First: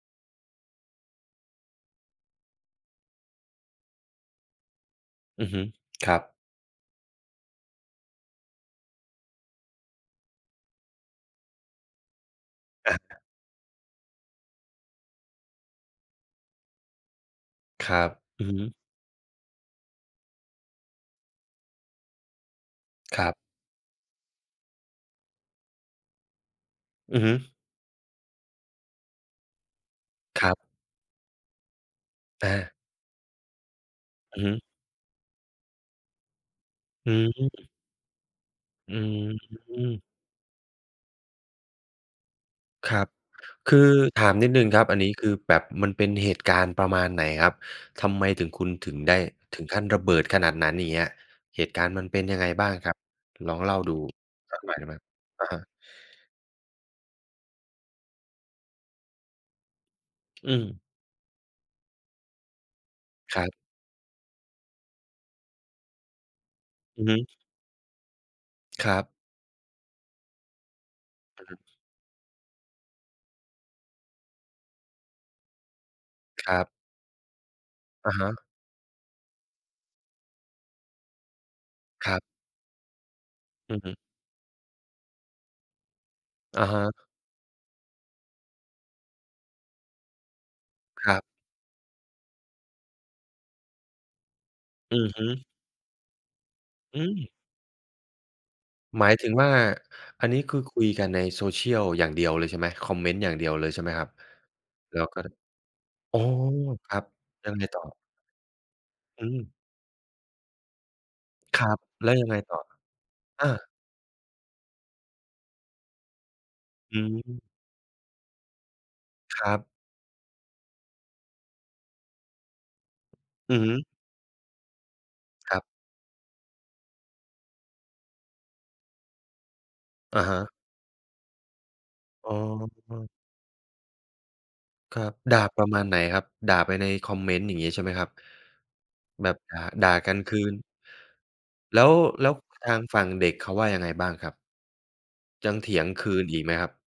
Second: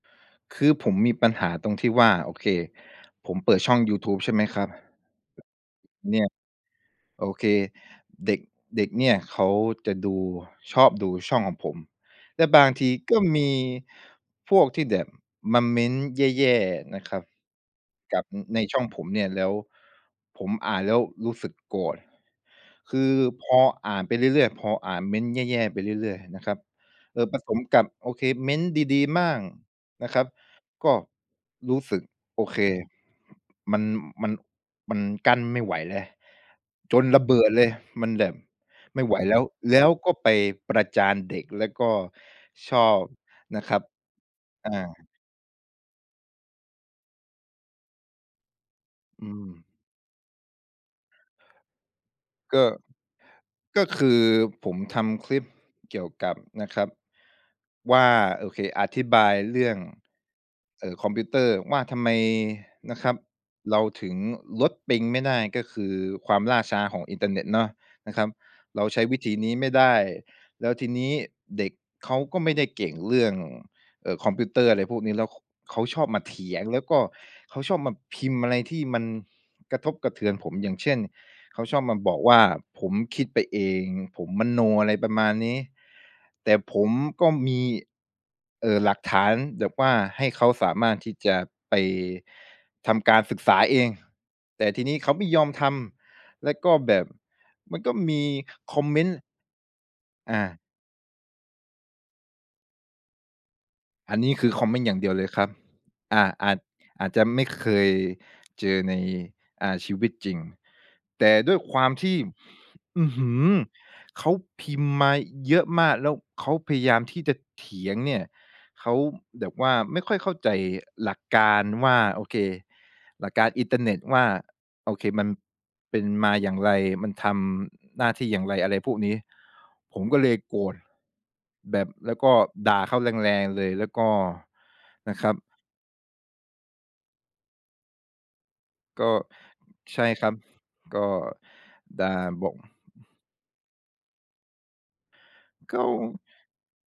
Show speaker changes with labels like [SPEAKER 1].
[SPEAKER 1] คือผมมีปัญหาตรงที่ว่า โอเค ผมเปิดช่องยูทูบ ใช่ไหมครับ
[SPEAKER 2] อือฮึ คร
[SPEAKER 1] เน
[SPEAKER 2] ั
[SPEAKER 1] ี
[SPEAKER 2] บ
[SPEAKER 1] ่ย โอเค เด็ก เด็กเนี่ยเขาจะดู ชอบดูช่องของผม และบางที
[SPEAKER 2] อะ
[SPEAKER 1] ก
[SPEAKER 2] ฮะ
[SPEAKER 1] ็มีพวกที่แบบมาเมนต์แย่ ๆ นะครับ
[SPEAKER 2] ครับ
[SPEAKER 1] กับ อ
[SPEAKER 2] อือฮ
[SPEAKER 1] ใน
[SPEAKER 2] ึ
[SPEAKER 1] ช่องผมเนี่ย แล้วผมอ่านแล้วรู้สึกโกรธ คือ
[SPEAKER 2] ครับ
[SPEAKER 1] พออ่านไปเรื่อย ๆ พออ่านเมนต์แย่ ๆ ไปเรื่อย ๆ นะครับ
[SPEAKER 2] อ
[SPEAKER 1] เอ
[SPEAKER 2] ือ
[SPEAKER 1] อ
[SPEAKER 2] ฮึ
[SPEAKER 1] ผสมกับ โอเค เมนต์ดี ๆ บ้างนะครับ
[SPEAKER 2] ครับ
[SPEAKER 1] ก็รู้สึก โอ
[SPEAKER 2] อ
[SPEAKER 1] เค
[SPEAKER 2] า
[SPEAKER 1] มัน มัน
[SPEAKER 2] อือฮึ
[SPEAKER 1] มันกั้นไม่ไหวแล้ว จน
[SPEAKER 2] อื้
[SPEAKER 1] ระ
[SPEAKER 2] อ
[SPEAKER 1] เบ
[SPEAKER 2] ฮ
[SPEAKER 1] ิดเล
[SPEAKER 2] ือ
[SPEAKER 1] ย มันแบบ
[SPEAKER 2] อื
[SPEAKER 1] ไม่
[SPEAKER 2] อ
[SPEAKER 1] ไหวแล้ว
[SPEAKER 2] ฮ
[SPEAKER 1] แล้ว
[SPEAKER 2] ึ
[SPEAKER 1] ก็ไปประจานเด็ก แล้วก็ชอ
[SPEAKER 2] คร
[SPEAKER 1] บ
[SPEAKER 2] ับ
[SPEAKER 1] นะค
[SPEAKER 2] ค
[SPEAKER 1] รั
[SPEAKER 2] ื
[SPEAKER 1] บ
[SPEAKER 2] อถามนิดหนึ่ง
[SPEAKER 1] อา
[SPEAKER 2] ครับ อันนี้คือแบบมันเป็นเหตุการณ์ประมาณไหนครับ ทำไมถึง คุณถึงได้
[SPEAKER 1] อื
[SPEAKER 2] ถึ
[SPEAKER 1] ม
[SPEAKER 2] งขั้นระเบิดขนาดนั้น อย่างเงี้ย เหตุการณ์มันเป็นยังไง
[SPEAKER 1] ก็
[SPEAKER 2] บ้างครับ ลองเล่า
[SPEAKER 1] ก็
[SPEAKER 2] ดู
[SPEAKER 1] คือ
[SPEAKER 2] สักห
[SPEAKER 1] ผ
[SPEAKER 2] น่
[SPEAKER 1] ม
[SPEAKER 2] อยได้ไหม
[SPEAKER 1] ท
[SPEAKER 2] ครับ?
[SPEAKER 1] ำคลิ
[SPEAKER 2] อ
[SPEAKER 1] ป
[SPEAKER 2] ะฮะ
[SPEAKER 1] เกี่ยวกับนะครับว่า โอเค อธิบายเรื่อง
[SPEAKER 2] อือ
[SPEAKER 1] เอ่อ คอมพิวเตอร์ว่า ทำไมนะครับ
[SPEAKER 2] ครับ
[SPEAKER 1] เราถึงลดปิงไม่ได้ ก็คือความล่าช้าข
[SPEAKER 2] อ
[SPEAKER 1] อ
[SPEAKER 2] ื
[SPEAKER 1] ง
[SPEAKER 2] อฮ
[SPEAKER 1] อินเทอร
[SPEAKER 2] ึ
[SPEAKER 1] ์เน็ตเนาะนะครับ เรา
[SPEAKER 2] คร
[SPEAKER 1] ใช
[SPEAKER 2] ั
[SPEAKER 1] ้
[SPEAKER 2] บ
[SPEAKER 1] วิธีนี้ไม่ได้ แล้วทีนี้
[SPEAKER 2] อือฮ
[SPEAKER 1] เด็
[SPEAKER 2] ึ
[SPEAKER 1] กเขาก็ไม่ได้เก่งเรื่อง เอ่อ คอมพิวเตอร์ อะไรพวกนี้ แล้ว ข เขาชอบมาเถ
[SPEAKER 2] ค
[SPEAKER 1] ี
[SPEAKER 2] ร
[SPEAKER 1] ย
[SPEAKER 2] ั
[SPEAKER 1] ง
[SPEAKER 2] บ
[SPEAKER 1] แล้วก็เขาชอบมา
[SPEAKER 2] อะ
[SPEAKER 1] พ
[SPEAKER 2] ฮ
[SPEAKER 1] ิ
[SPEAKER 2] ะ
[SPEAKER 1] มพ์อะไรที่มันกระทบกระเทือนผม อย่างเช่น เขาชอบมาบ
[SPEAKER 2] คร
[SPEAKER 1] อ
[SPEAKER 2] ั
[SPEAKER 1] ก
[SPEAKER 2] บ
[SPEAKER 1] ว่าผมคิดไปเอ
[SPEAKER 2] อือ
[SPEAKER 1] ง
[SPEAKER 2] ฮึ
[SPEAKER 1] ผมมโน อะไรประมาณนี้ แต่
[SPEAKER 2] อะ
[SPEAKER 1] ผ
[SPEAKER 2] ฮ
[SPEAKER 1] ม
[SPEAKER 2] ะ
[SPEAKER 1] ก็มี เอ่อ หลักฐานแบบว่าให้เขาสามารถ
[SPEAKER 2] ค
[SPEAKER 1] ที
[SPEAKER 2] ร
[SPEAKER 1] ่
[SPEAKER 2] ับ
[SPEAKER 1] จะไปทำการศึกษาเอง แต่ทีนี
[SPEAKER 2] อ
[SPEAKER 1] ้
[SPEAKER 2] ื
[SPEAKER 1] เข
[SPEAKER 2] อ
[SPEAKER 1] าไ
[SPEAKER 2] ฮ
[SPEAKER 1] ม
[SPEAKER 2] ึ
[SPEAKER 1] ่ยอมทำ และก็แบ
[SPEAKER 2] อื
[SPEAKER 1] บ
[SPEAKER 2] อ
[SPEAKER 1] มันก็มีคอมเม
[SPEAKER 2] หม
[SPEAKER 1] น
[SPEAKER 2] า
[SPEAKER 1] ต
[SPEAKER 2] ย
[SPEAKER 1] ์
[SPEAKER 2] ถึงว่า อัน
[SPEAKER 1] อ
[SPEAKER 2] นี้ค
[SPEAKER 1] า
[SPEAKER 2] ือคุยกันใน Social อย่างเดียวเลยใช่ไหม คอมเมนต์อย่างเดียวเลย ใช่ไหมครับ?
[SPEAKER 1] อันนี้ คือคอมเมนต์อย่
[SPEAKER 2] แล
[SPEAKER 1] า
[SPEAKER 2] ้
[SPEAKER 1] งเด
[SPEAKER 2] ว
[SPEAKER 1] ียว
[SPEAKER 2] ก็
[SPEAKER 1] เลยครับ
[SPEAKER 2] อ
[SPEAKER 1] อ
[SPEAKER 2] ๋อ
[SPEAKER 1] ่า อาจ
[SPEAKER 2] ครั
[SPEAKER 1] อ
[SPEAKER 2] บ
[SPEAKER 1] าจจะไม
[SPEAKER 2] แ
[SPEAKER 1] ่
[SPEAKER 2] ล้วยัง
[SPEAKER 1] เ
[SPEAKER 2] ไ
[SPEAKER 1] ค
[SPEAKER 2] งต่อ?
[SPEAKER 1] ย เจอใน
[SPEAKER 2] อืม
[SPEAKER 1] อ่า ชีวิตจริง แต่ด้ว
[SPEAKER 2] ค
[SPEAKER 1] ย
[SPEAKER 2] ร
[SPEAKER 1] ค
[SPEAKER 2] ับ
[SPEAKER 1] วามท
[SPEAKER 2] แล้
[SPEAKER 1] ี
[SPEAKER 2] ว
[SPEAKER 1] ่
[SPEAKER 2] ยังไงต่อ?
[SPEAKER 1] อือฮื้
[SPEAKER 2] อ
[SPEAKER 1] อ
[SPEAKER 2] า
[SPEAKER 1] เขาพิมพ์มาเยอะมาก แล้วเขาพยาย
[SPEAKER 2] อ
[SPEAKER 1] า
[SPEAKER 2] ื
[SPEAKER 1] มที่จะ
[SPEAKER 2] ม
[SPEAKER 1] เถียงเนี่ย เขา
[SPEAKER 2] ค
[SPEAKER 1] แบ
[SPEAKER 2] ร
[SPEAKER 1] บ
[SPEAKER 2] ับ
[SPEAKER 1] ว่าไม่ค่อยเข้าใจหลักการว่า โอเค หลักการ
[SPEAKER 2] อือ
[SPEAKER 1] อิ
[SPEAKER 2] ฮ
[SPEAKER 1] นเทอ
[SPEAKER 2] ึ
[SPEAKER 1] ร์เน็ตว่า โอเค มัน
[SPEAKER 2] ครับ
[SPEAKER 1] เป็นมาอย่างไร มันทำหน้าที่อย่างไร อะไรพวกนี้ ผมก
[SPEAKER 2] อ
[SPEAKER 1] ็
[SPEAKER 2] ะ
[SPEAKER 1] เล
[SPEAKER 2] ฮ
[SPEAKER 1] ย
[SPEAKER 2] ะ
[SPEAKER 1] โกรธ แบบ แล้วก
[SPEAKER 2] อ๋
[SPEAKER 1] ็
[SPEAKER 2] อ
[SPEAKER 1] ด่าเขาแรง ๆ เลย แล้วก็
[SPEAKER 2] ครั
[SPEAKER 1] น
[SPEAKER 2] บ
[SPEAKER 1] ะครั
[SPEAKER 2] ด
[SPEAKER 1] บ
[SPEAKER 2] ่าประมาณไหนครับ ด่าไปในคอมเมนต์ อย่างงี้ใช่ไหมครับ?
[SPEAKER 1] ก็
[SPEAKER 2] แบบ ด่า ด่า
[SPEAKER 1] ใช่
[SPEAKER 2] กัน
[SPEAKER 1] ครั
[SPEAKER 2] ค
[SPEAKER 1] บ
[SPEAKER 2] ืน
[SPEAKER 1] ก็
[SPEAKER 2] แล้ว
[SPEAKER 1] ด่า
[SPEAKER 2] แล้ว
[SPEAKER 1] บอก
[SPEAKER 2] ทางฝั่งเด็กเขาว่ายังไงบ้างครับ? ยังเถ
[SPEAKER 1] ก
[SPEAKER 2] ีย
[SPEAKER 1] ็
[SPEAKER 2] งคืนอีกไหมครับ?